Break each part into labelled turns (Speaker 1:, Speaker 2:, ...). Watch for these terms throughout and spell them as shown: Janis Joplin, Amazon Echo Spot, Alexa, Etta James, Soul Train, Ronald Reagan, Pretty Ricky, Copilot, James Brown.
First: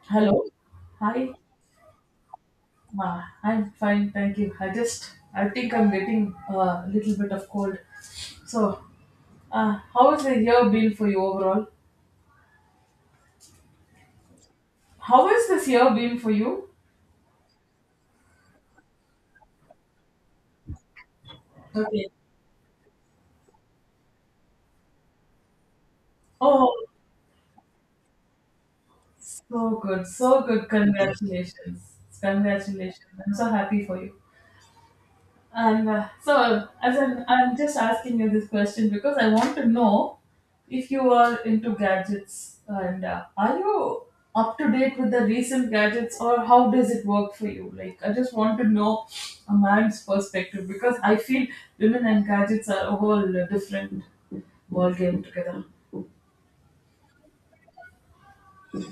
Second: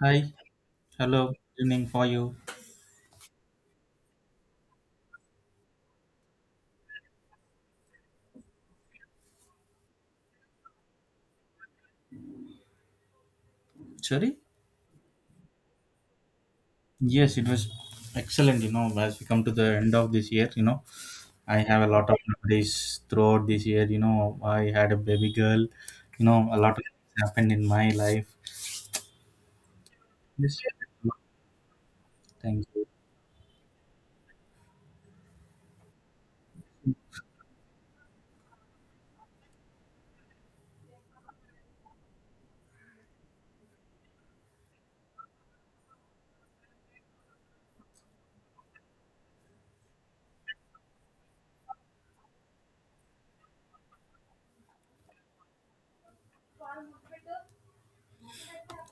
Speaker 1: Hi,
Speaker 2: Hello.
Speaker 1: hello,
Speaker 2: Hi.
Speaker 1: good evening for you.
Speaker 2: I'm fine, thank you. I think I'm getting a little bit of cold. So, how has the year been for you overall?
Speaker 1: Sorry?
Speaker 2: How has this year been for you?
Speaker 1: Yes, it was excellent, you know, as we come to the end of this year, you know, I have a lot
Speaker 2: Okay.
Speaker 1: of memories throughout this year, you know, I had a baby girl, you know, a lot
Speaker 2: Oh,
Speaker 1: of things happened in my life.
Speaker 2: so
Speaker 1: Yes,
Speaker 2: good. Congratulations.
Speaker 1: thank you.
Speaker 2: Congratulations. I'm so happy for you. As I'm just asking you this question because I want to know if you are into gadgets and are you up to date with the recent gadgets, or how does it work for you? Like, I just want to know a man's perspective because I feel women and gadgets are a whole different world game together.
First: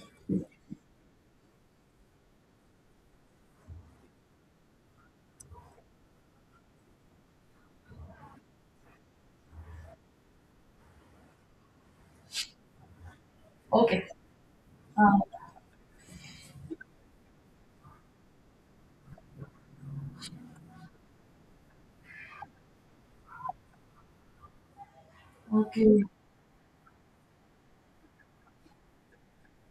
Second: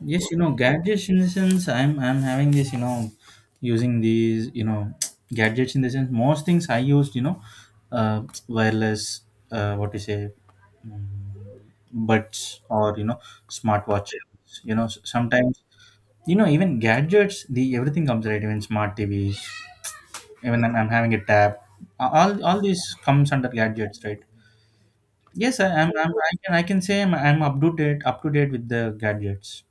Speaker 1: Yes, you know, gadgets in the sense I'm having this, you know, using these, you know, gadgets in the sense most things I used, you know, wireless, what to say, buds, or you know,
Speaker 2: Okay.
Speaker 1: smartwatches. You know,
Speaker 2: Uh,
Speaker 1: sometimes, you know, even gadgets, the everything comes right, even smart TVs. Even I'm having a tab. All these comes under gadgets, right? Yes,
Speaker 2: okay.
Speaker 1: I can say I'm up to date with the gadgets.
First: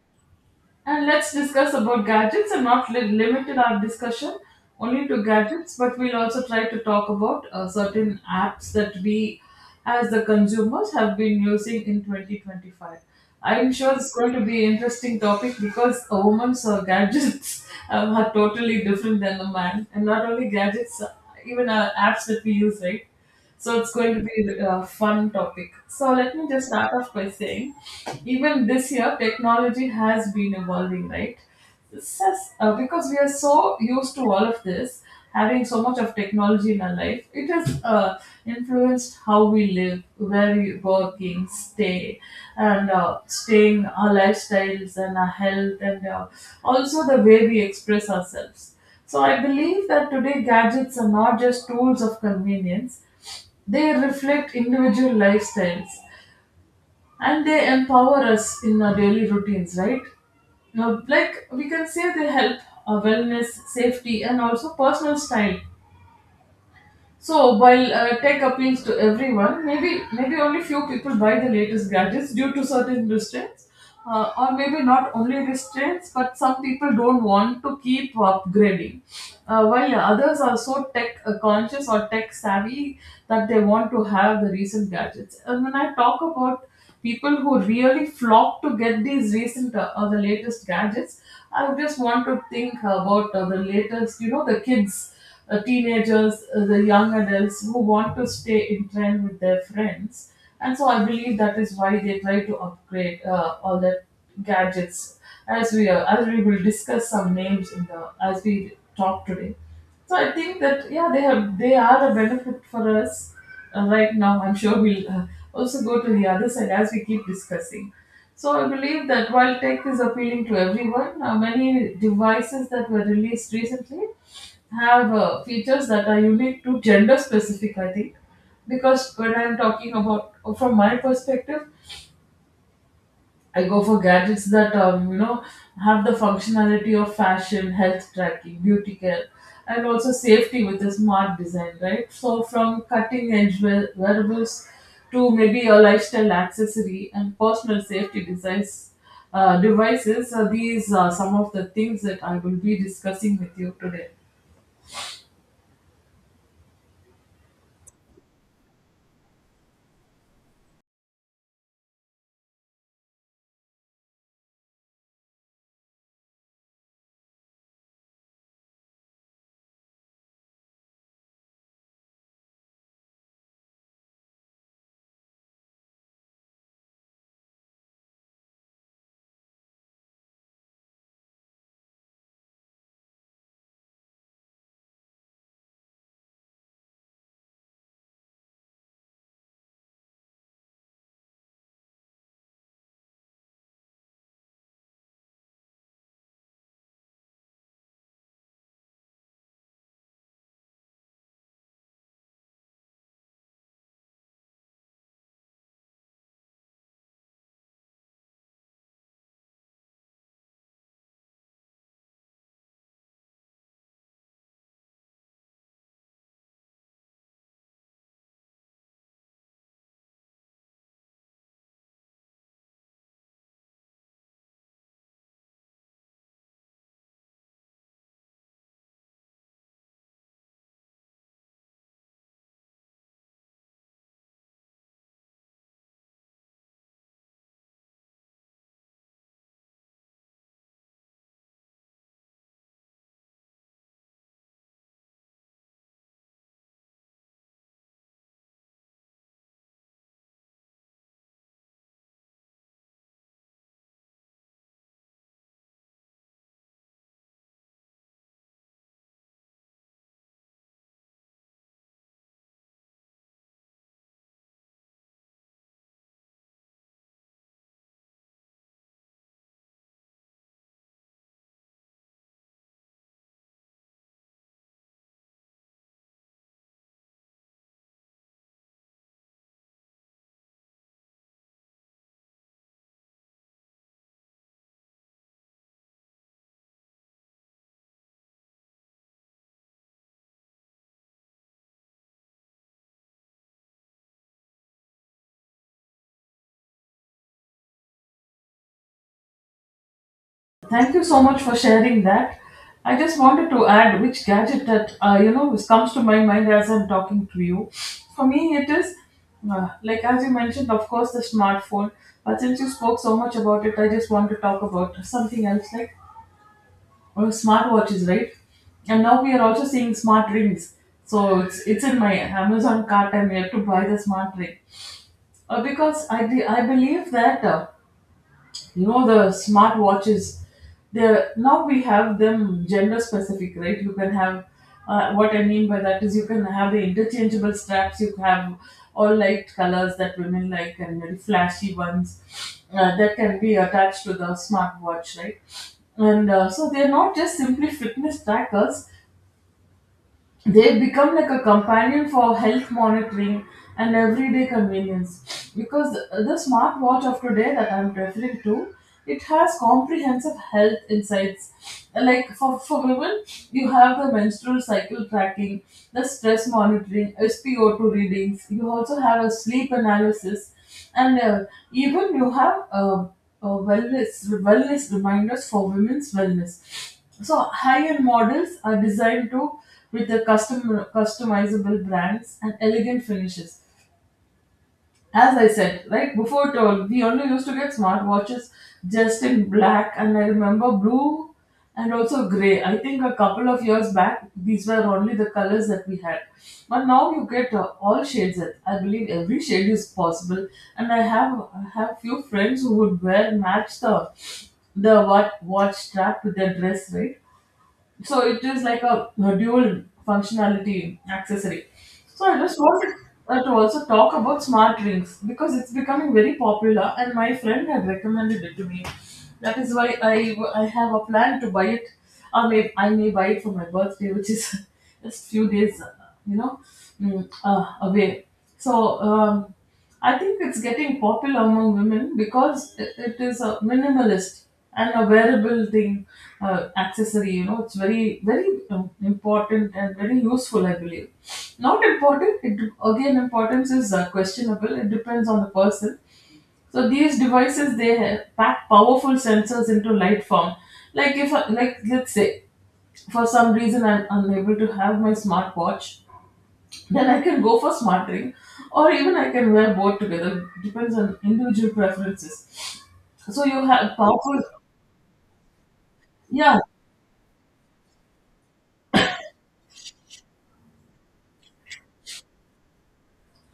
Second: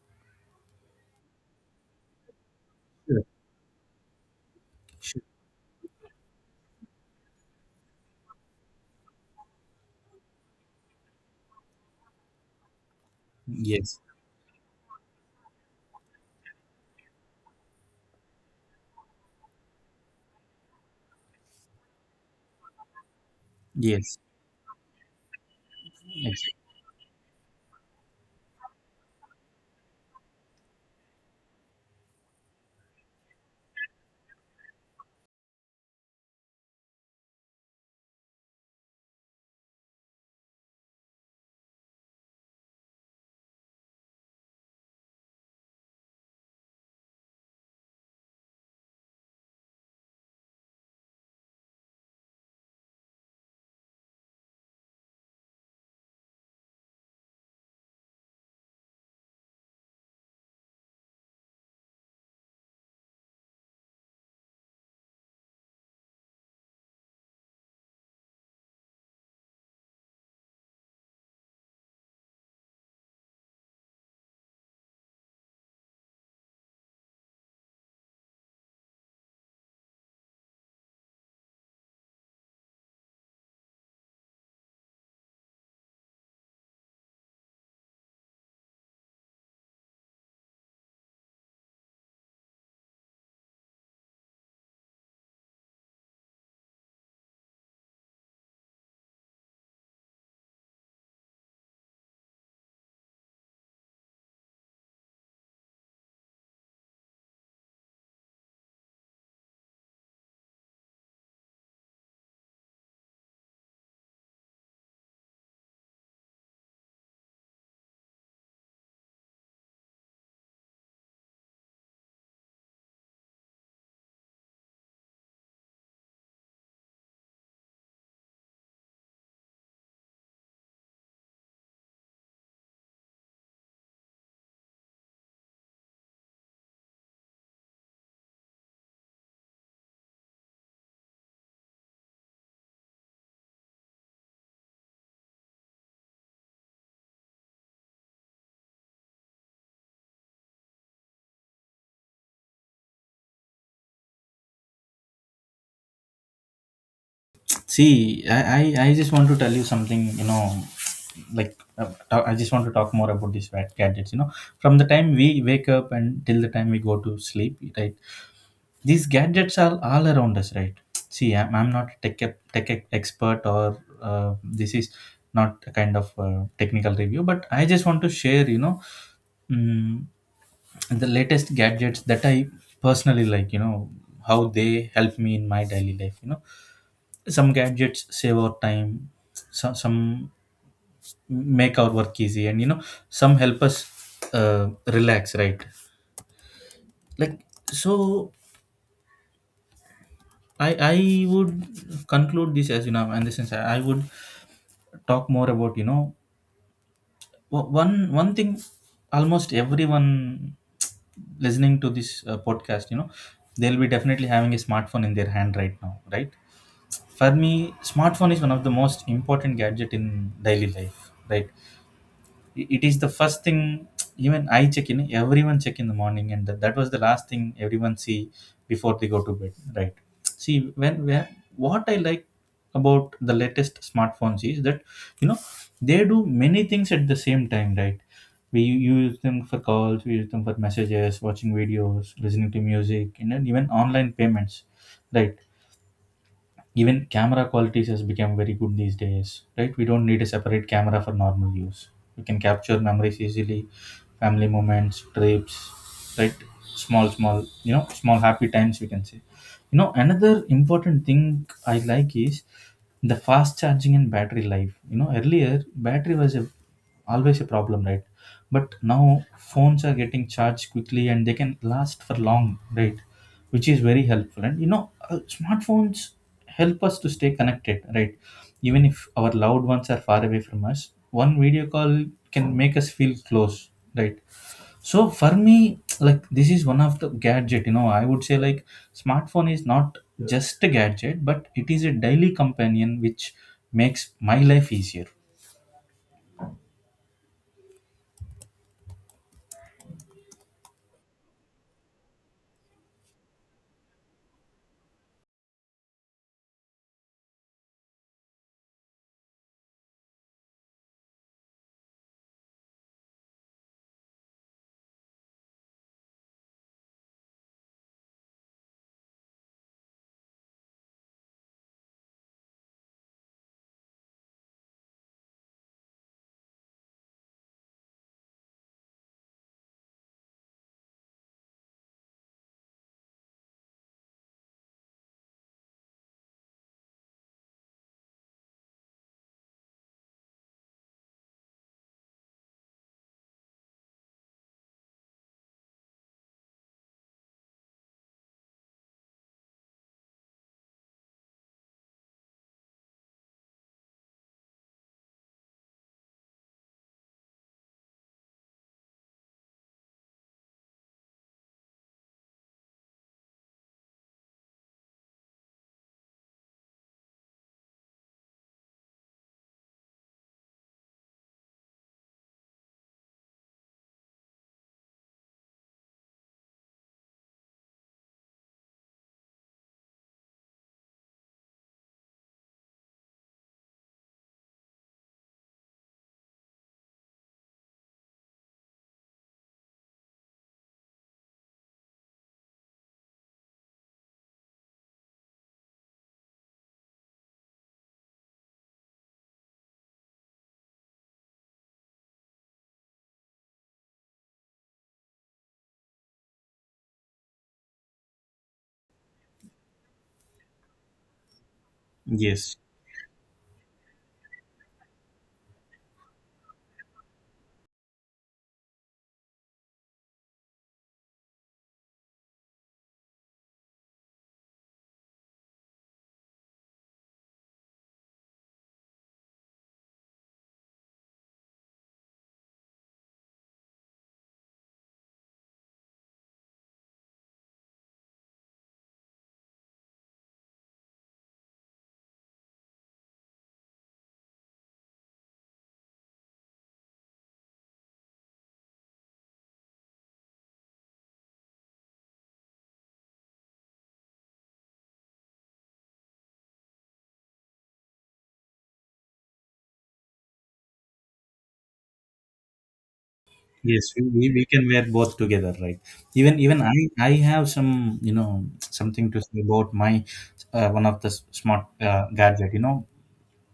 Speaker 2: And let's discuss about gadgets and not
Speaker 1: Sure.
Speaker 2: limited our discussion only
Speaker 1: Sure.
Speaker 2: to gadgets, but we'll also try to talk about certain apps that we as the consumers have been using in 2025. I'm sure
Speaker 1: Yes,
Speaker 2: it's going to be an interesting topic because a woman's gadgets are totally different than a man. And not only gadgets, even apps that we use, right? So it's going
Speaker 1: yes,
Speaker 2: to be a fun topic. So let me
Speaker 1: exactly.
Speaker 2: just start off by saying even this year technology has been evolving, right? Because we are so used to all of this, having so much of technology in our life, it has influenced how we live, where we working stay, and staying our lifestyles and our health, and also the way we express ourselves. So I believe that today, gadgets are not just tools of convenience, they reflect individual lifestyles, and they empower us in our daily routines, right? Now, like we can say, they help our wellness, safety, and also personal style. So while tech appeals to everyone, maybe only few people buy the latest gadgets due to certain restraints, or maybe not only restraints, but some people don't want to keep upgrading, while others are so tech conscious or tech savvy that they want to have the recent gadgets. And when I talk about people who really flock to get these recent or the latest gadgets, I just want to think about the latest, you know, the kids, teenagers, the young adults who want to stay in trend with their friends. And so I believe that is why they try to upgrade all the gadgets, as we will discuss some names in the as we talk today. So I think that yeah, they are a benefit for us right now. I'm sure we'll also go to the other side as we keep discussing. So I believe that while tech is appealing to everyone, many devices that were released recently have features that are unique to gender specific, I think, because when I'm talking about from my perspective, I go for gadgets that you know, have the functionality of fashion, health tracking, beauty care, and also safety with a smart design, right? So from cutting edge wearables to maybe a lifestyle accessory and personal safety designs, devices, these are some of the things that I will be discussing with you today.
Speaker 1: See, I just want to tell you something, you know, like, I just want to talk more about these gadgets, you know, from the time we wake up and till the time we go to sleep, right? These gadgets are all around us, right? See, I'm not a tech expert, or this is not a kind of technical review, but I just want to share, you know, mm, the latest gadgets that I personally like, you know, how they help me in my daily life. You know, some gadgets save our time, some make our work easy, and, you know, some help us relax, right? Like, so I would conclude this, as you know, and this is I would talk more about, you know, one thing. Almost everyone listening to this podcast, you know, they'll be definitely having a smartphone in their hand right now, right? For me, smartphone is one of the most important gadget in daily life, right? It is the first thing even I check in the morning, and that was the last thing everyone see before they go to bed, right? See, when what I like about the latest smartphones is that, you know, they do many things at the same time, right? We use them for calls, we use them for messages, watching videos, listening to music, and then even online payments, right? Even camera qualities has become very good these days, right? We don't need a separate camera for normal use. We can capture memories easily, family moments, trips, right? Small, you know, small happy times, we can say. You know, another important thing I like is the fast charging and battery life. You know, earlier always a problem, right? But now phones are getting charged quickly and they can last for long, right? Which is very helpful. And, you know, smartphones help us to stay connected, right? Even if our loved ones are far away from us, one video call can make us feel close, right? So for me, like, this is one of the gadget. You know, I would say, like, smartphone is not just a gadget, but it is a daily companion which makes my life easier.
Speaker 2: Thank you so much for sharing that. I just wanted to add which gadget that you know, which comes to my mind as I'm talking to you. For me, it is like as you mentioned, of course, the smartphone. But since you spoke so much about it, I just want to talk about something else, like smartwatches, right? And now we are also seeing smart rings. So it's in my Amazon cart. I'm yet to buy the smart ring because I believe that. You know, the smart watches, there now we have them gender specific, right? You can have, what I mean by that is you can have the interchangeable straps. You have all light colors that women like and very flashy ones that can be attached to the smart watch, right? And uh, so they're not just simply fitness trackers, they become like a companion for health monitoring and everyday convenience, because the smartwatch of today that I'm referring to, it has comprehensive health insights, like for women. You have the menstrual cycle tracking, the stress monitoring, spo2 readings. You also have a sleep analysis, and even you have wellness reminders for women's wellness. So high-end models are designed to with the customizable brands and elegant finishes. As I said, like before told, we only used to get smartwatches just in black, and I remember blue and also grey. I think a couple of years back, these were only the colors that we had. But now you get all shades. That I believe every shade is possible. And I have few friends who would wear match the what watch strap to their dress, right? So it is like a dual functionality accessory. So I
Speaker 1: Yes.
Speaker 2: just wanted to also talk about smart rings, because it's becoming very popular and my friend had recommended it to me. That is why I have a plan to buy it. Or I may buy it for my birthday, which is just few days, you know, away. So I think it's getting popular among women because it is a minimalist and a wearable thing, accessory. You know, it's very important and very useful, I believe. Not important. It, again, importance is questionable. It depends on the person. So these devices, they have pack powerful sensors into light form. Like if, I- like let's say, for some reason I'm unable to have my smartwatch, then I can go for smart ring, or even I can wear both together. Depends on individual preferences. So you
Speaker 1: Yes,
Speaker 2: have
Speaker 1: we, we
Speaker 2: powerful,
Speaker 1: we can wear both together, right? Even
Speaker 2: yeah.
Speaker 1: even I have some, you know, something to say about my one of the smart gadget. You know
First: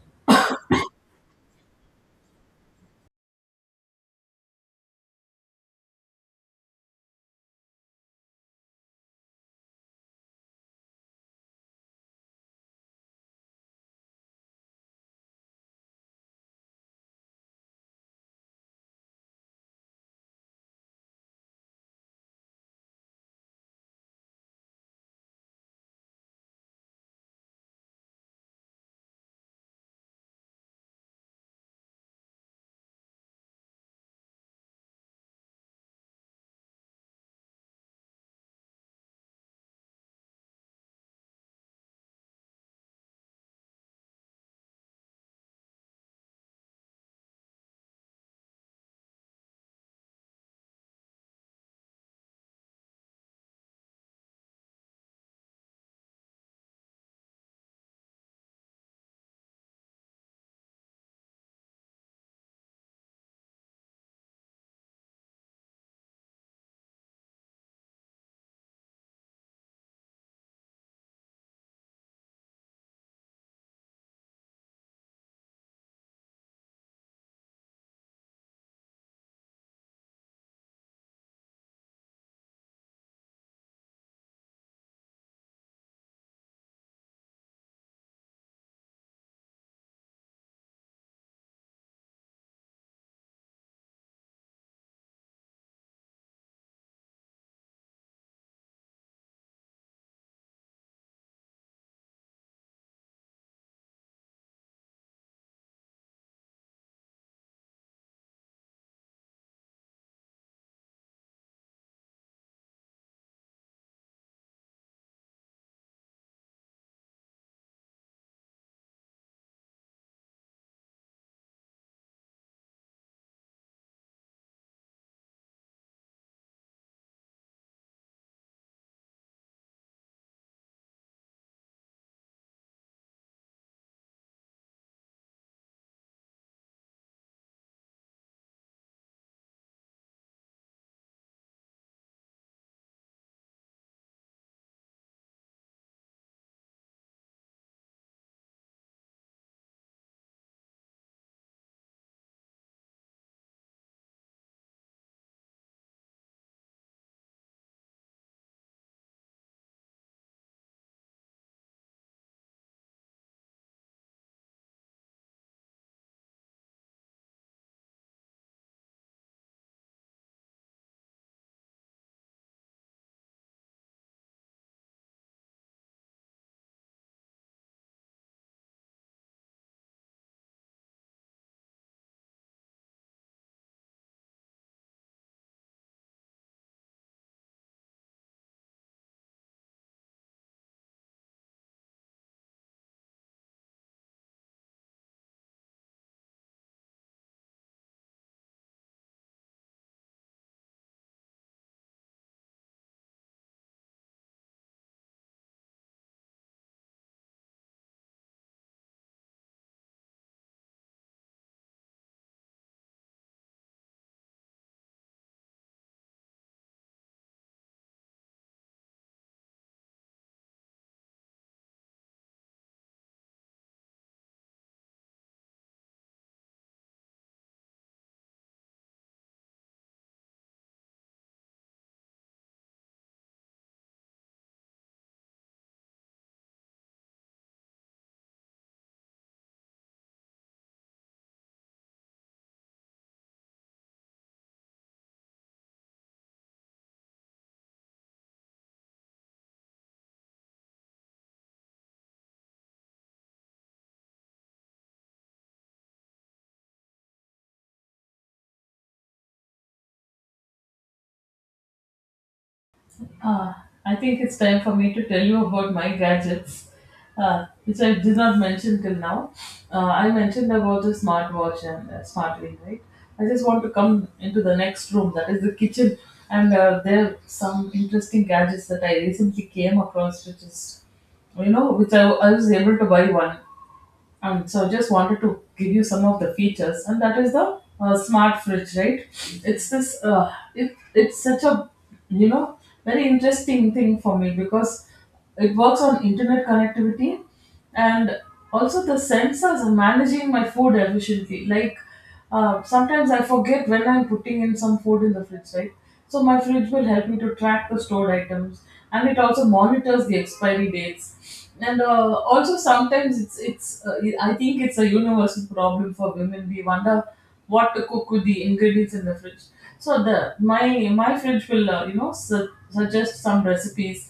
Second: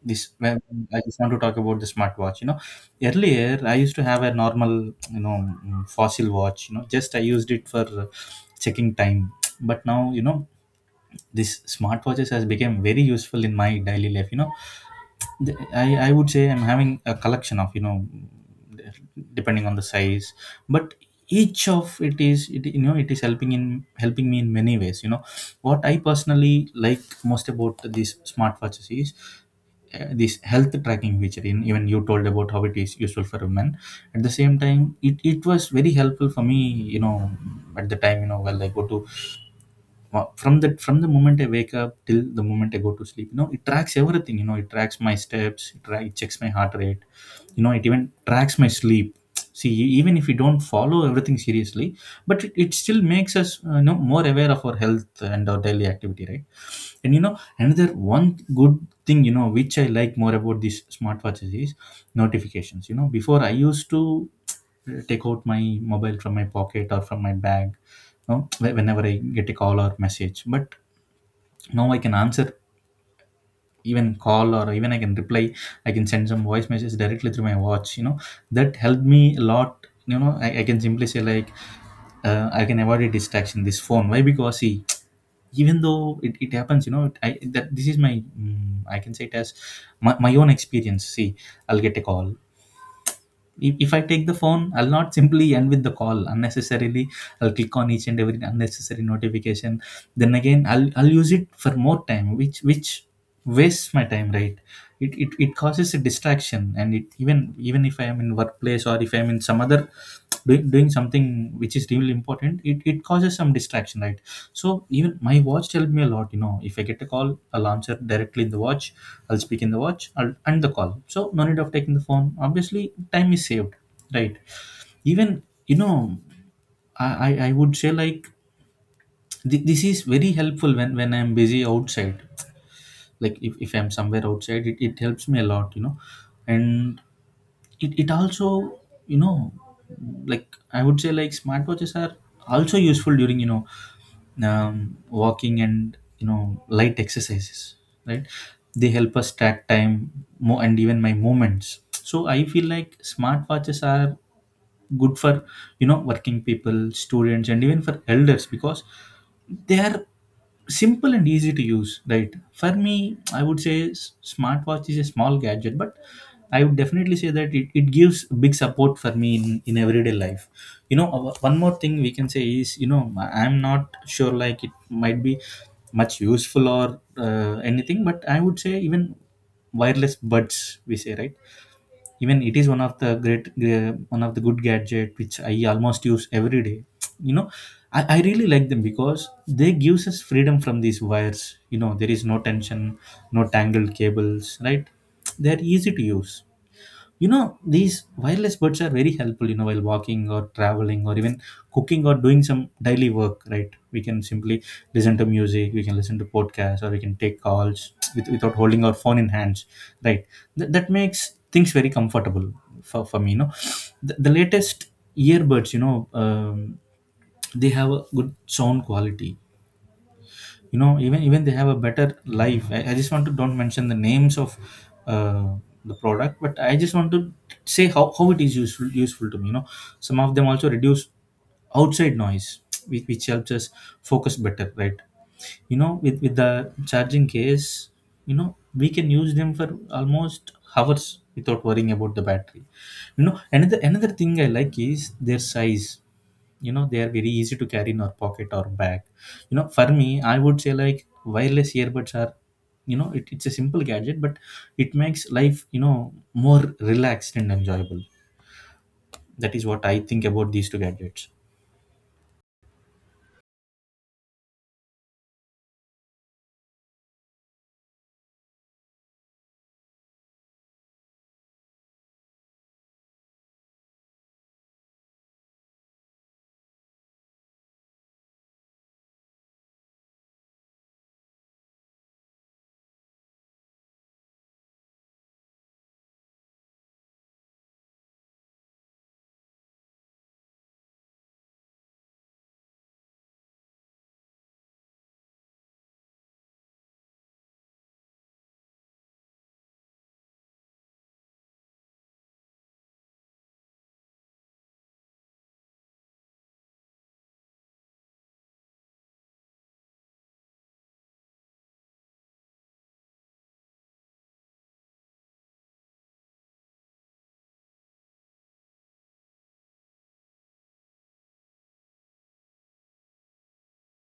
Speaker 1: this. Well, I just want to talk about the smartwatch. You know, earlier I used to have a normal, you know, fossil watch. You know, just I used it for checking time. But now, you know, this smartwatches has become very useful in my daily life. You know, I would say I'm having a collection of, you know, depending on the size, but each of it is it, you know, it is helping me in many ways. You know, what I personally like most about these smartwatches is this health tracking feature in. Even you told about how it is useful for women. At the same time, it was very helpful for me, you know, at the time, you know, while I go to from the moment I wake up till the moment I go to sleep, you know, it tracks everything. You know, it tracks my steps, it checks my heart rate, you know, it even tracks my sleep. See, even if we don't follow everything seriously, but it still makes us, you know, more aware of our health and our daily activity, right? And, you know, another one good thing, you know, which I like more about these smartwatches is notifications. You know, before I used to take out my mobile from my pocket or from my bag, you know, whenever I get a call or message, but now I can answer even call, or even I can reply. I can send some voice message directly through my watch. You know, that helped me a lot. You know, I can simply say like, I can avoid a distraction, this phone. Why? Because, see, even though it happens, you know, I that this is my, I can say it as my own experience. See, I'll get a call. If if, I take the phone, I'll not simply end with the call, unnecessarily I'll click on each and every unnecessary notification. Then again I'll use it for more time, which wastes my time, right? It causes a distraction, and it even even if I am in workplace, or if I'm in some other, doing something which is really important, it causes some distraction, right? So even my watch helped me a lot. You know, if I get a call, I'll answer directly in the watch, I'll speak in the watch, I'll end the call, so no need of taking the phone, obviously time is saved, right? Even, you know, I would say like this is very helpful when I'm busy outside. Like, if I'm somewhere outside, it helps me a lot, you know. And it also, you know, like, I would say, like, smartwatches are also useful during, you know, walking and, you know, light exercises, right? They help us track time more and even my movements. So I feel like smartwatches are good for, you know, working people, students, and even for elders, because they are simple and easy to use, right? For me, I would say smartwatch is a small gadget, but I would definitely say that it gives big support for me in everyday life. You know, one more thing we can say is, you know, I'm not sure, like, it might be much useful or anything, but I would say even wireless buds we say, right? Even it is one of the great, one of the good gadget which I almost use every day. You know, I really like them because they gives us freedom from these wires. You know, there is no tension, no tangled cables, right? They're easy to use. You know, these wireless buds are very helpful, you know, while walking or traveling, or even cooking or doing some daily work, right? We can simply listen to music, we can listen to podcasts, or we can take calls without holding our phone in hands, right? That makes things very comfortable for me. You know, the latest earbuds, you know, they have a good sound quality. You know, even they have a better life. I just want to don't mention the names of uh, the product, but I just want to say how it is useful to me. You know, some of them also reduce outside noise, which helps us focus better, right? You know, with the charging case, you know, we can use them for almost hours without worrying about the battery. You know, another thing I like is their size. You know, they are very easy to carry in our pocket or bag. You know, for me, I would say, like, wireless earbuds are, you know, it, it's a simple gadget, but it makes life, you know, more relaxed and enjoyable. That is what I think about these two gadgets.
Speaker 2: Uh, I think it's time for me to tell you about my gadgets, which I did not mention till now. I mentioned about the smartwatch and smart ring, right? I just want to come into the next room, that is the kitchen, and there are some interesting gadgets that I recently came across, which is, you know, which I was able to buy one. And so I just wanted to give you some of the features, and that is the smart fridge, right? It's it's such a, you know, very interesting thing for me because it works on internet connectivity and also the sensors are managing my food efficiently. Like sometimes I forget when I'm putting in some food in the fridge, right? So my fridge will help me to track the stored items, and it also monitors the expiry dates. And also sometimes it's I think it's a universal problem for women. We wonder what to cook with the ingredients in the fridge. So the my my fridge will you know, suggest some recipes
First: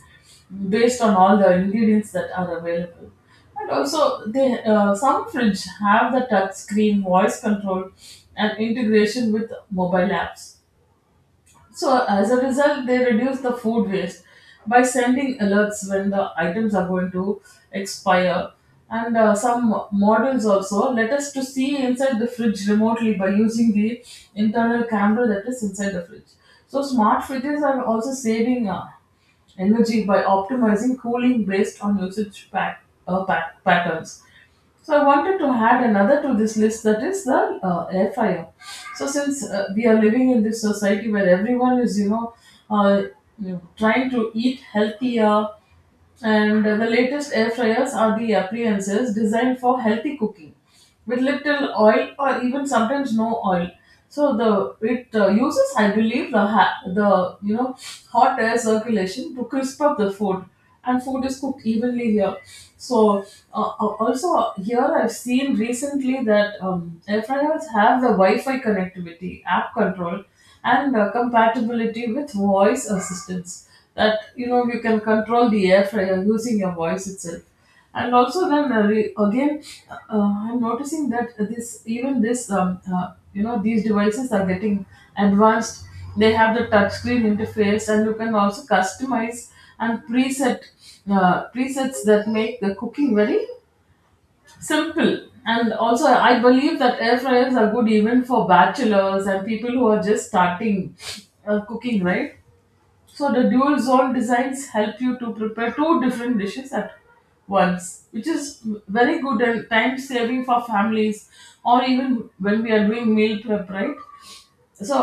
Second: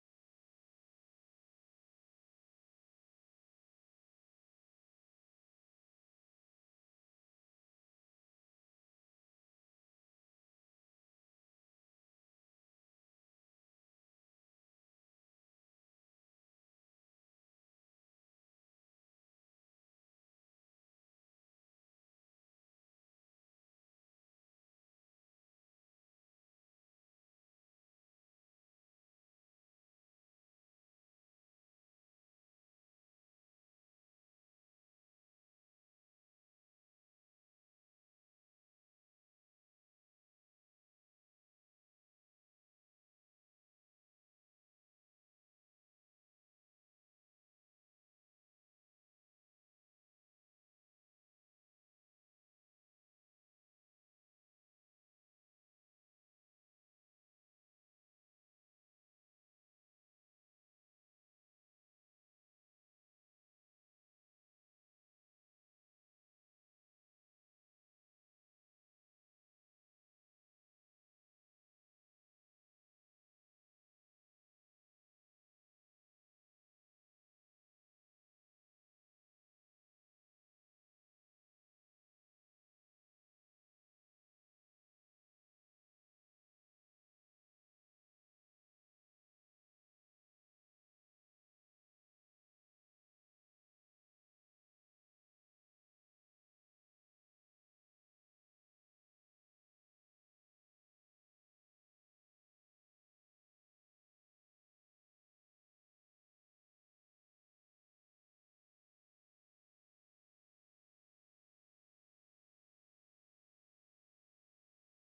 Speaker 2: based on all the ingredients that are available. And also, they some fridge have the touch screen voice control and integration with mobile apps. So as a result, they reduce the food waste by sending alerts when the items are going to expire. And some models also let us to see inside the fridge remotely by using the internal camera that is inside the fridge. So smart fridges are also saving energy by optimizing cooling based on usage pack, pat patterns. So I wanted to add another to this list, that is the air fryer. So since we are living in this society where everyone is, you know, uh, trying to eat healthier, and the latest air fryers are the appliances designed for healthy cooking with little oil, or even sometimes no oil. So the it uses, I believe, the you know, hot air circulation to crisp up the food, and food is cooked evenly here. So also here I've seen recently that air fryers have the Wi-Fi connectivity, app control and compatibility with voice assistance that you can control the air fryer using your voice itself, and also then re- again I'm noticing that this even this you know these devices are getting advanced. They have the touchscreen interface and you can also customize and presets that make the cooking very simple. And also I believe that air fryers are good even for bachelors and people who are just starting cooking, right? So the dual zone designs help you to prepare two different dishes at once, which is very good and time saving for families or even when we are doing meal prep, right? So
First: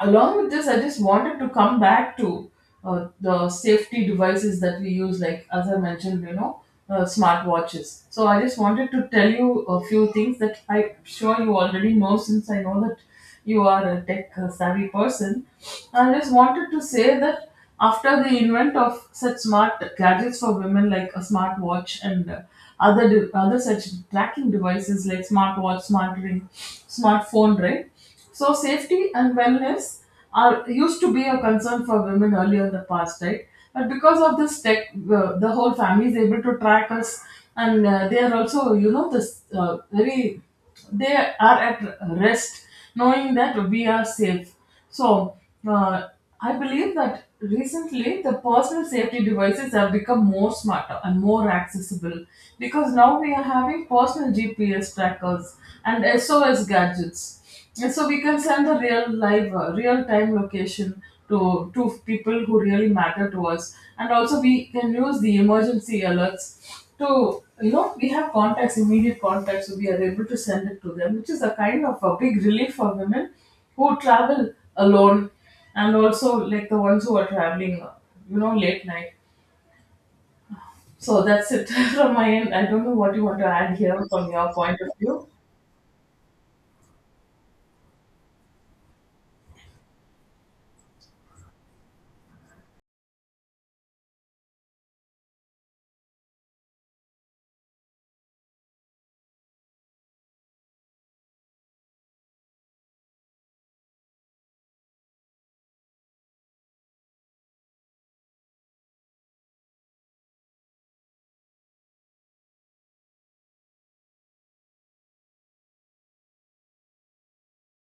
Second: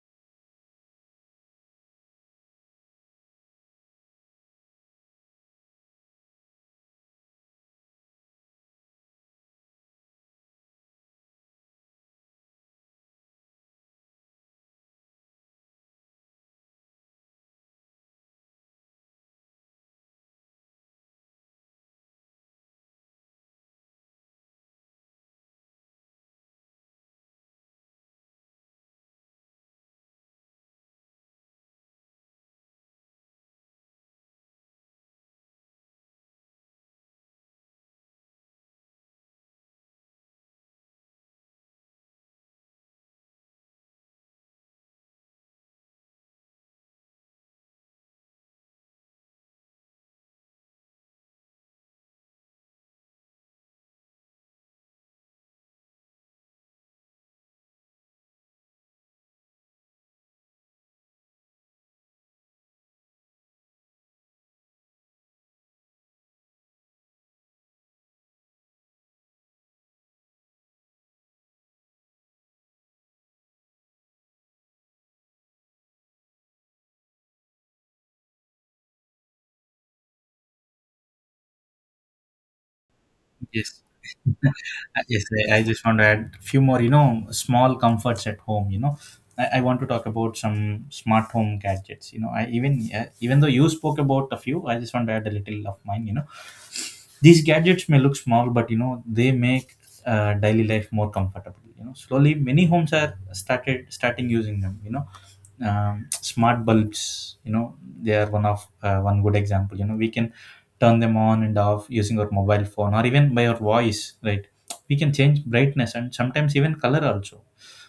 Speaker 2: along with this, I just wanted to come back to the safety devices that we use, like as I mentioned, smartwatches. So I just wanted to tell you a few things that I'm sure you already know, since I know that you are a tech savvy person. I just wanted to say that after the invent of such smart gadgets for women like a smartwatch and other such tracking devices like smartwatch, smart ring, smartphone, right? So safety and wellness are used to be a concern for women earlier in the past, right? But because of this tech, the whole family is able to track us, and they are also, you know, this very they are at rest knowing that we are safe. So, uh, I believe that recently the personal safety devices have become more smarter and more accessible, because now we are having personal GPS trackers and SOS gadgets. And so we can send the real time location to people who really matter to us. And also we can use the emergency alerts to, you know, we have contacts, immediate contacts, so we are able to send it to them, which is a kind of a big relief for women who travel alone and also like the ones who are traveling late night. So that's it from my end. I don't know what you want to add
Speaker 1: Yes.
Speaker 2: here from your point of
Speaker 1: Yes,
Speaker 2: view.
Speaker 1: I just want to add few more, you know, small comforts at home. You know, I want to talk about some smart home gadgets. You know, I even, even though you spoke about a few, I just want to add a little of mine. You know, these gadgets may look small, but, you know, they make daily life more comfortable. You know, slowly many homes are started starting using them. You know, smart bulbs. You know, they are one good example. You know, we can turn them on and off using our mobile phone or even by our voice. Right, we can change brightness and sometimes even color also.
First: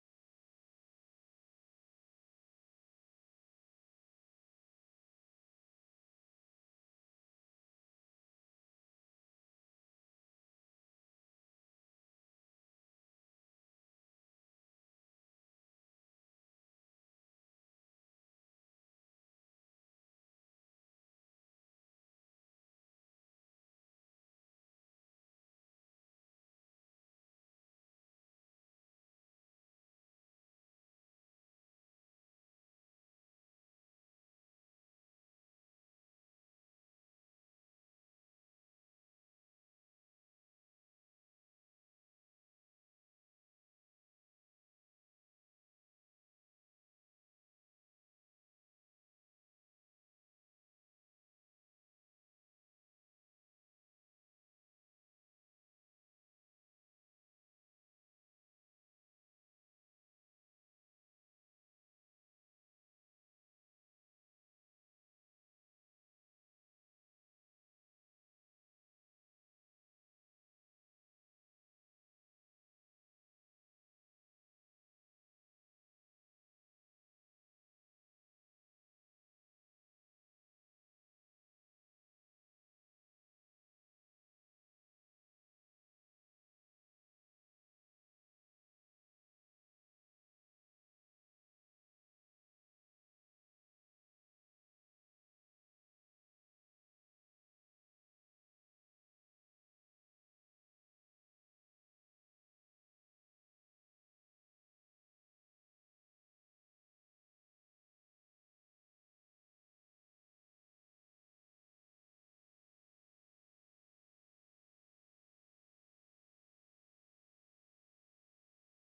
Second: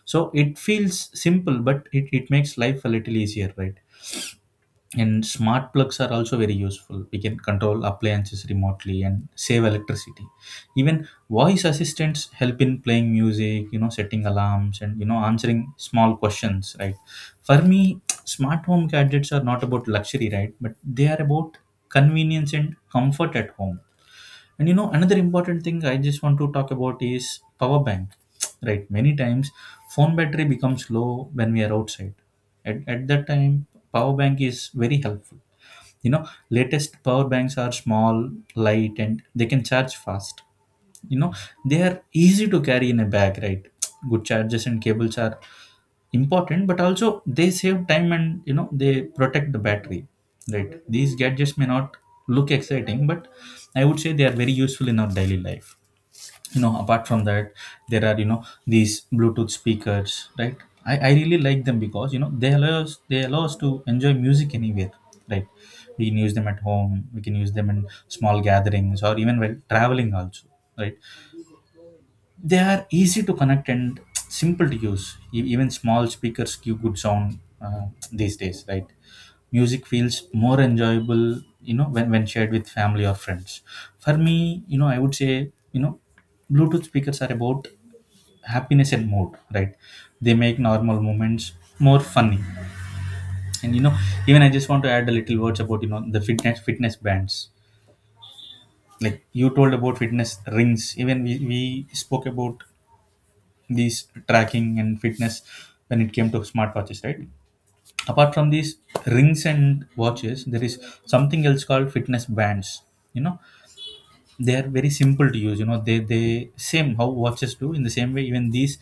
Speaker 1: So it feels simple, but it makes life a little easier, right? And smart plugs are also very useful. We can control appliances remotely and save electricity. Even voice assistants help in playing music, you know, setting alarms and, you know, answering small questions, right? For me, smart home gadgets are not about luxury, right? But they are about convenience and comfort at home. And, you know, another important thing I just want to talk about is power bank, right? Many times phone battery becomes low when we are outside. At that time, power bank is very helpful, you know. Latest power banks are small, light, and they can charge fast, you know. They are easy to carry in a bag, right? Good chargers and cables are important, but also they save time, and you know, they protect the battery, right? These gadgets may not look exciting, but I would say they are very useful in our daily life, you know. Apart from that, there are, you know, these Bluetooth speakers, right? I really like them because, you know, they allow us to enjoy music anywhere, right? We can use them at home, we can use them in small gatherings, or even while traveling also, right? They are easy to connect and simple to use. Even small speakers give good sound, uh, these days, right? Music feels more enjoyable, you know, when shared with family or friends. For me, you know, I would say, you know, Bluetooth speakers are about happiness and mood, right? They make normal moments more funny. And, you know, even I just want to add a little words about, you know, the fitness bands. Like you told about fitness rings, even we spoke about these tracking and fitness when it came to smartwatches, right? Apart from these rings and watches, there is something else called fitness bands, you know. They are very simple to use, you know, they same how watches do. In the same way, even these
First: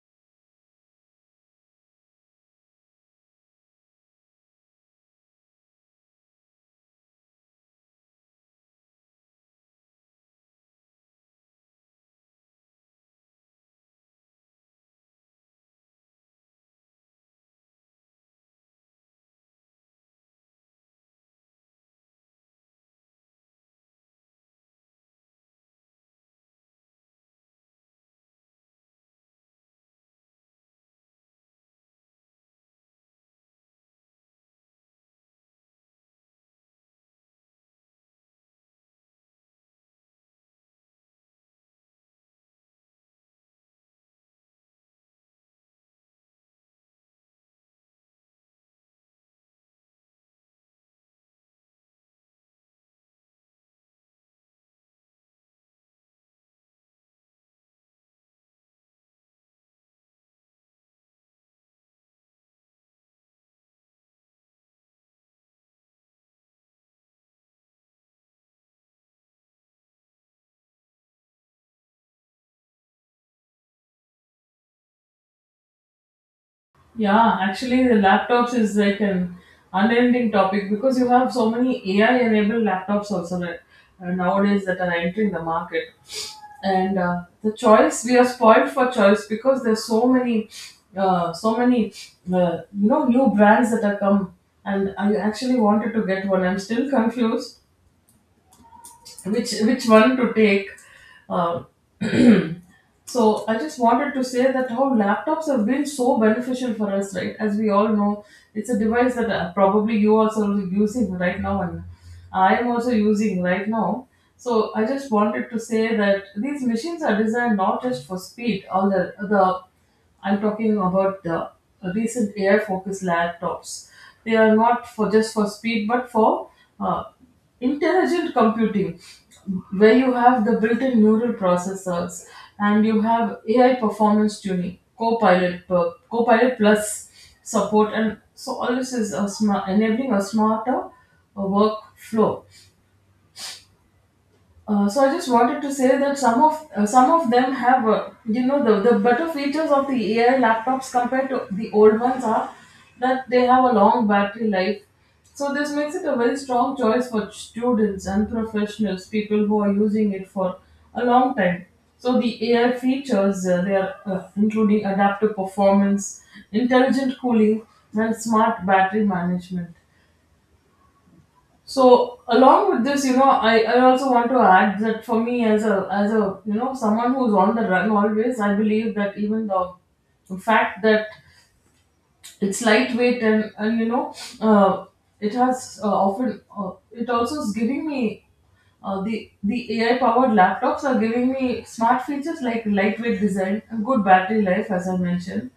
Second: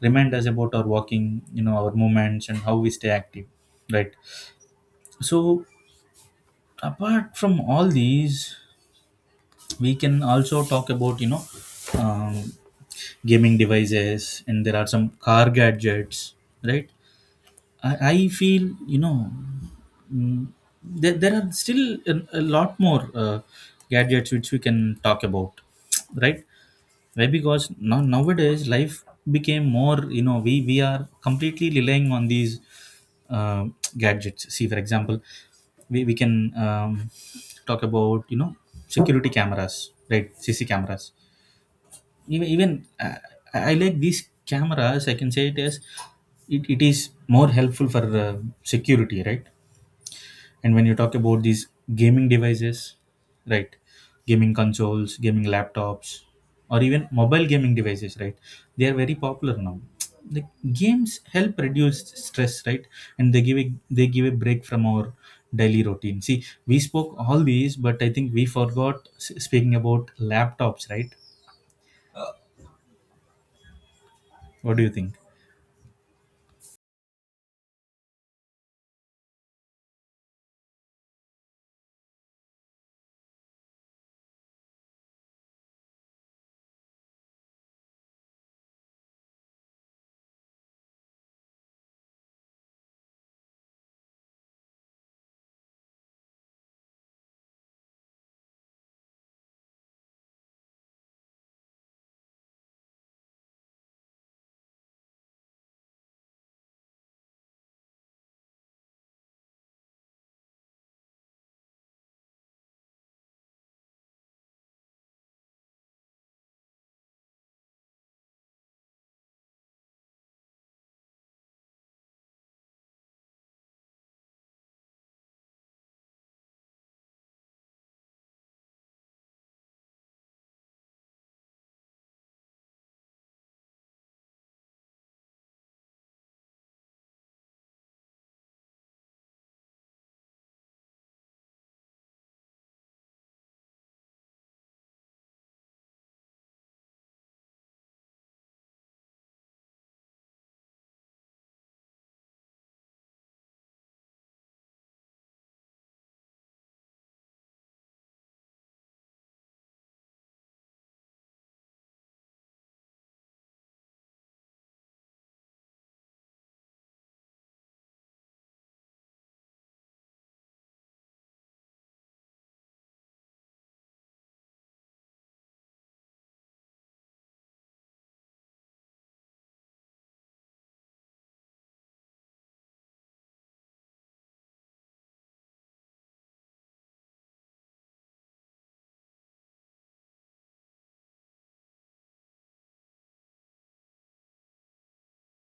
Speaker 1: remind us about our walking, you know, our movements, and how we stay active, right? So apart from all these, we can also talk about, you know, um, gaming devices, and there are some car gadgets, right? I feel, you know, mm, there are still a lot more gadgets which we can talk about, right? Why? Because now, nowadays life became more, you know, we are completely relying on these, uh, gadgets. See, for example, we can, um, talk about, you know, security cameras, right? CC cameras, even, even uh, I like these cameras. I can say it as it is more helpful for security, right? And when you talk about these gaming devices, right, gaming consoles, gaming laptops, or even mobile gaming devices, right, they are very popular now. The games help reduce stress, right, and they give a break from our daily routine. See, we spoke all these, but I think we forgot speaking about laptops, right? What do you think?
Speaker 2: Yeah, actually, the laptops is like an unending topic, because you have so many AI enabled laptops also that, nowadays, that are entering the market. And the choice, we are spoiled for choice because there's so many, new brands that are come. And I actually wanted to get one. I'm still confused which one to take. Uh, so I just wanted to say that how laptops have been so beneficial for us, right? As we all know, it's a device that probably you also are using right now, and I am also using right now. So I just wanted to say that these machines are designed not just for speed, all the I'm talking about the recent AI focused laptops. They are not for just for speed, but for uh, intelligent computing, where you have the built-in neural processors and you have AI performance tuning, Copilot Plus support, and so all this is a smart, enabling a smarter workflow. So I just wanted to say that some of them have the better features of the AI laptops compared to the old ones, are that they have a long battery life. So this makes it a very strong choice for students and professionals, people who are using it for a long time. So the AI features they are including adaptive performance, intelligent cooling, and smart battery management. So along with this, I also want to add that for me as a you know, someone who's on the run always, I believe that even the fact that it's lightweight and you know uh, it has often it also is giving me the AI powered laptops are giving me smart features like lightweight design and good battery life, as I mentioned,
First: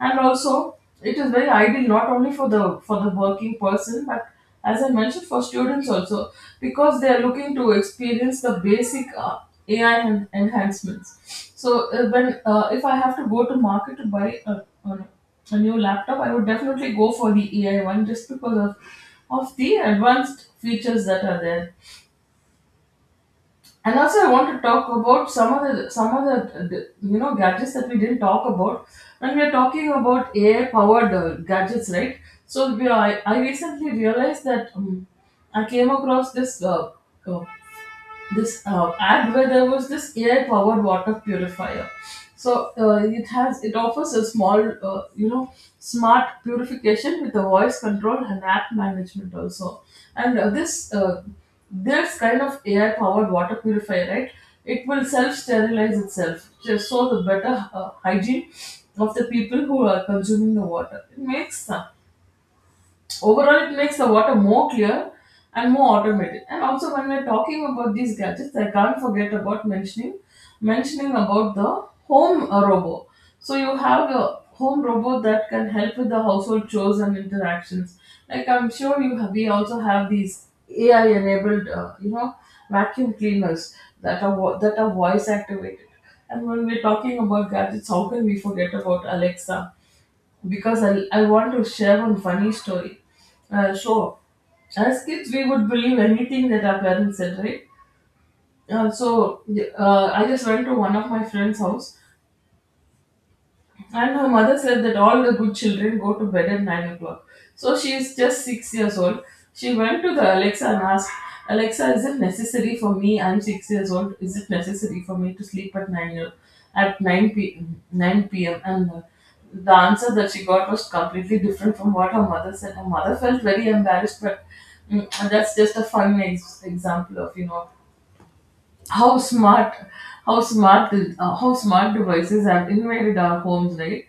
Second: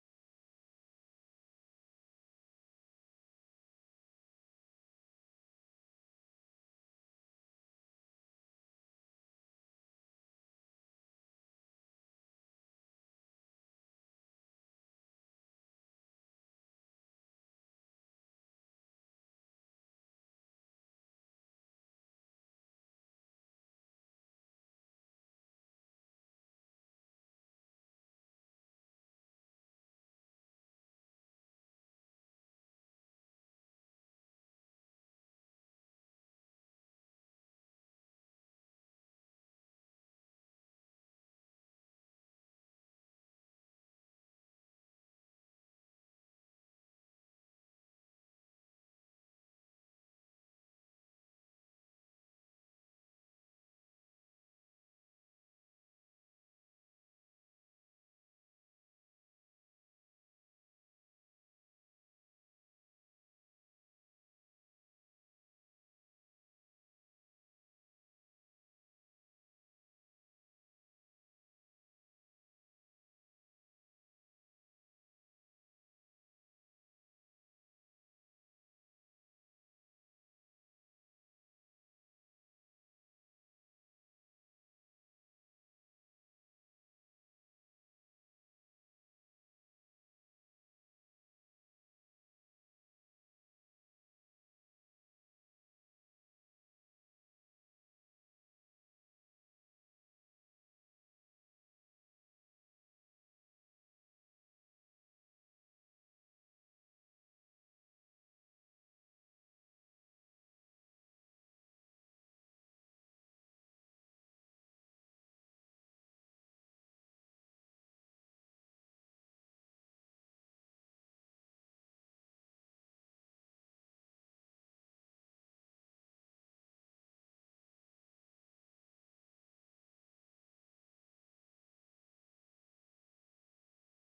Speaker 2: and also it is very ideal not only for the working person but, as I mentioned, for students also, because they are looking to experience the basic enhancements. So when if I have to go to market to buy a a new laptop, I would definitely go for the AI one just because of the advanced features that are there. And also, I want to talk about some of you know, gadgets that we didn't talk about when we are talking about AI powered gadgets, right? I recently realized that I came across uh, this ad where there was this AI powered water purifier. So it offers a small smart purification with a voice control and app management also. And this kind of AI powered water purifier, right? It will self sterilize itself, just so the better hygiene of the people who are consuming the water. It makes sense. Overall, it makes the water more clear and more automated. And also, when we're talking about these gadgets, I can't forget about mentioning about the home robo. So you have a home robo that can help with the household chores and interactions. Like I'm sure you have, we also have these AI enabled, vacuum cleaners that are voice activated. And when we're talking about gadgets, how can we forget about Alexa? Because I want to share one funny story. Uh, so, as kids, we would believe anything that our parents said, right? Uh, so, I just went to one of my friend's house and her mother said that all the good children go to bed at 9 o'clock. So she is just 6 years old. She went to the Alexa and asked, Alexa, is it necessary for me? I'm 6 years old. Is it necessary for me to sleep at 9, 9 p.m.? And the answer that she got was completely different from what her mother said. Her mother felt very embarrassed, but that's just a example of, you know, how smart how smart devices have invaded our homes, right?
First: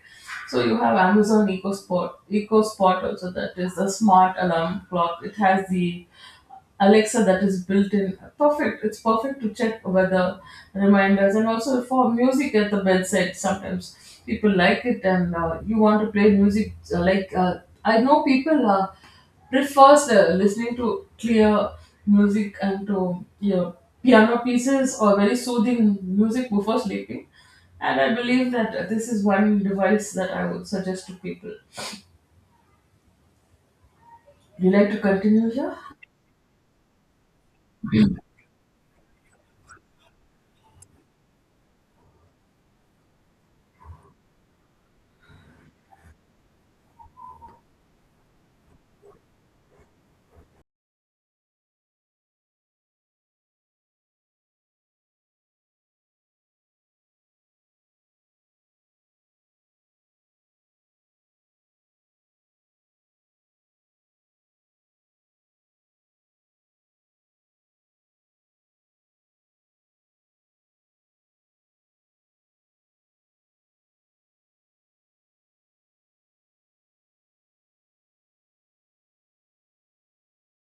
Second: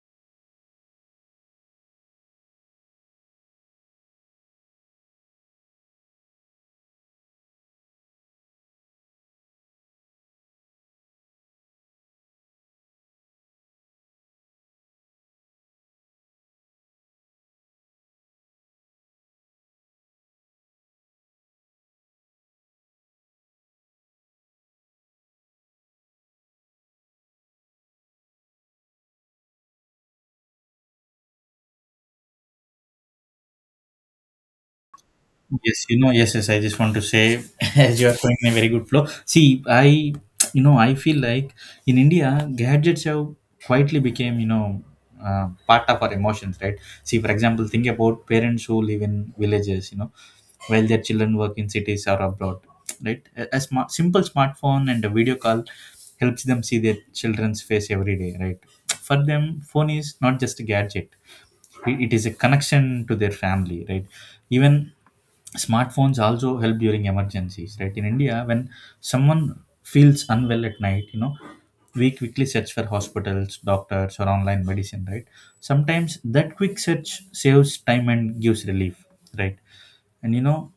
Speaker 2: So you have Amazon Eco Spot also, that is a smart alarm clock. It has the Alexa that is built in. Perfect. It's perfect to check weather reminders and also for music at the bedside. Sometimes people like it and you want to play music. I know people prefers listening to clear music and to, you know, piano pieces or very soothing music before sleeping. And I believe that this is one device that I would suggest to people. Would you like to continue here?
Speaker 1: Yes, you know, yes, yes. I just want to say, as you are going in a very good flow. See, I, you know, I feel like in India, gadgets have quietly became, you know, part of our emotions, right? See, for example, think about parents who live in villages, you know, while their children work in cities or abroad, right? Simple smartphone and a video call helps them see their children's face every day, right? For them, phone is not just a gadget, it is a connection to their family, right? Even smartphones also help during emergencies, right? In India, when someone feels unwell at night, you know, we quickly search for hospitals, doctors, or online medicine, right? Sometimes that quick search saves time and gives relief, right? And you know,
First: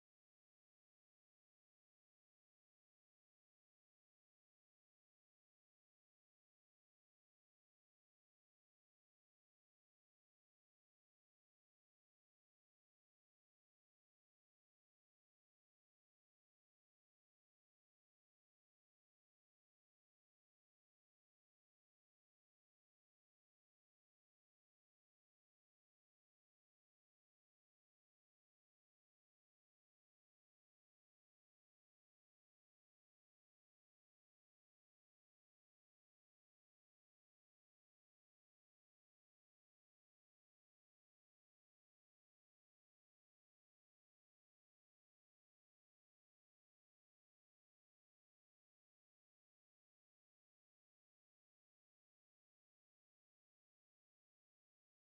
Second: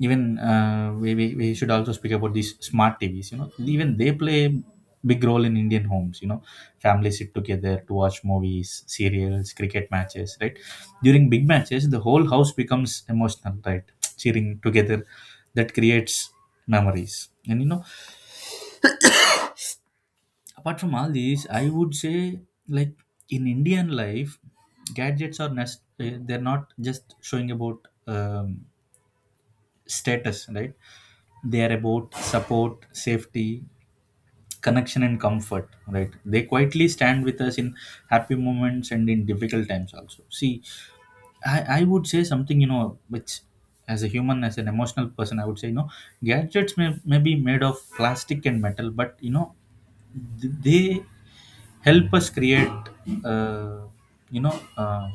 Speaker 1: even we should also speak about these smart TVs, you know. Even they play a big role in Indian homes, you know. Families sit together to watch movies, serials, cricket matches, right? During big matches, the whole house becomes emotional, right. Cheering together, that creates memories. And you know, apart from all these, I would say, like, in Indian life, gadgets are they're not just showing about, um, status, right? They are about support, safety, connection, and comfort, right? They quietly stand with us in happy moments and in difficult times also. See, I would say something, you know, which, as a human, as an emotional person, I would say, you know, gadgets may be made of plastic and metal, but you know, they help us create uh, you know,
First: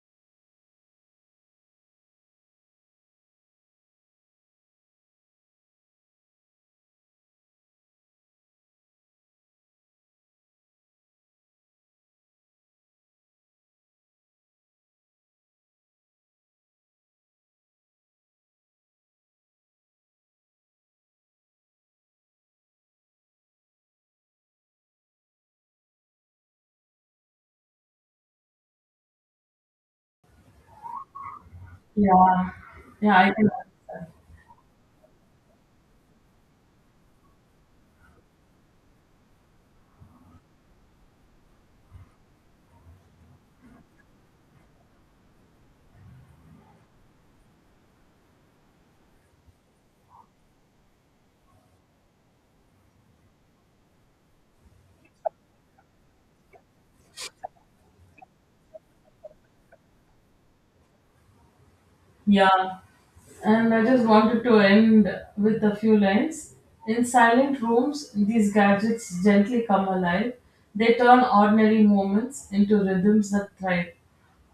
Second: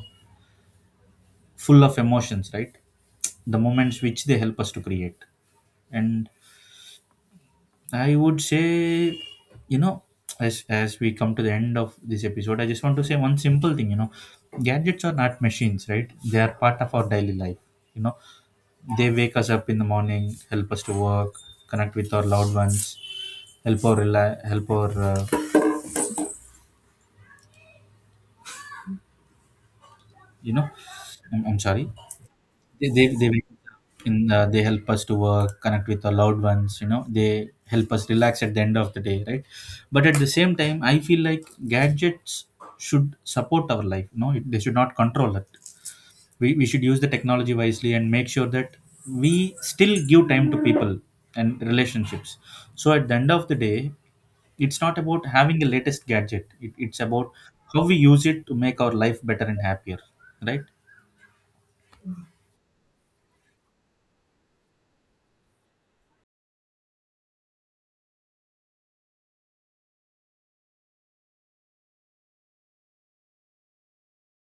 Speaker 1: full of emotions, right? The moments which they help us to create. And I would say, you know, as we come to the end of this episode, I just want to say one simple thing. You know, gadgets are not machines, right? They are part of our daily life. You know, they wake us up in the morning, help us to work, connect with our loved ones, help our, you know, I'm sorry.
Speaker 2: Yeah. Yeah,
Speaker 1: They
Speaker 2: I
Speaker 1: wake
Speaker 2: can.
Speaker 1: us up in they help us to work, connect with our loved ones. You know, they help us relax at the end of the day, right? But at the same time, I feel like gadgets should support our life. No, they should not control it. We should use the technology wisely and make sure that we still give time to people and relationships. So at the end of the day, it's not about having the latest gadget. It's about how we use it to make our life better and happier, right?
Speaker 2: Yeah. And I just wanted to end with a few lines. In silent rooms, these gadgets gently come alive. They turn ordinary moments into rhythms that thrive.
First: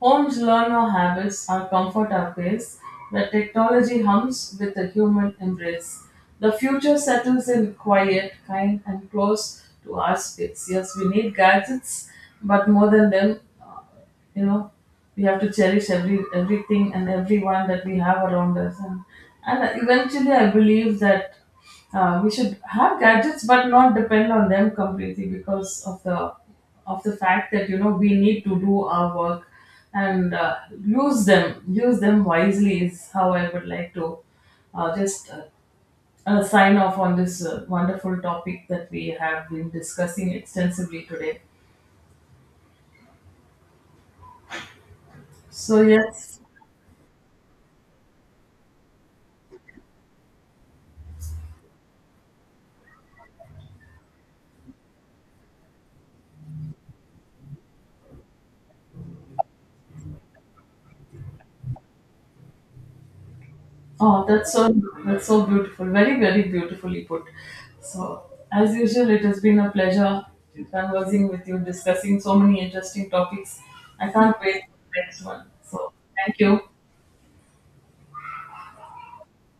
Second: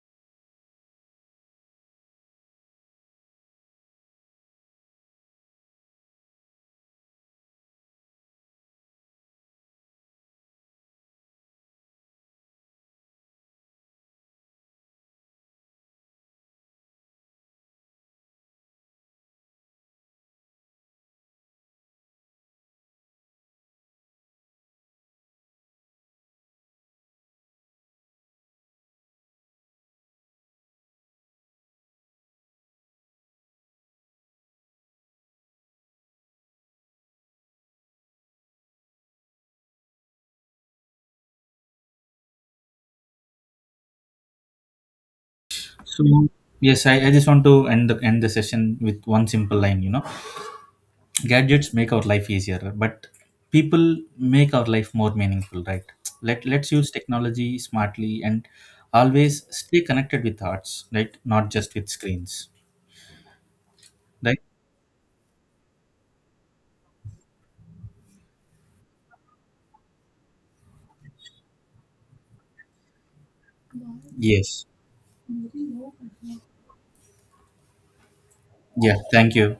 Speaker 2: Homes learn our habits, our comfort, our pace. The technology hums with a human embrace. The future settles in quiet, kind, and close to our space. Yes, we need gadgets, but more than them, you know, we have to cherish everything and everyone that we have around us, and eventually I believe that we should have gadgets but not depend on them completely, because of the fact that, you know, we need to do our work, and use them wisely is how I would like to just sign off on this wonderful topic that we have been discussing extensively today. So yes.
Speaker 1: Yes, I just want to end the session with one simple line, you know. Gadgets make our life easier, but people make our life more meaningful, right? Let's use technology smartly and always stay connected with arts, right? Not just with screens.
Speaker 2: Oh,
Speaker 1: Right?
Speaker 2: that's so beautiful. Very, very beautifully put. So, as usual, it has been a pleasure conversing with you, discussing so many interesting topics. I can't wait
Speaker 1: Yes.
Speaker 2: for the next one. So, thank you.
Speaker 1: Yeah, thank you.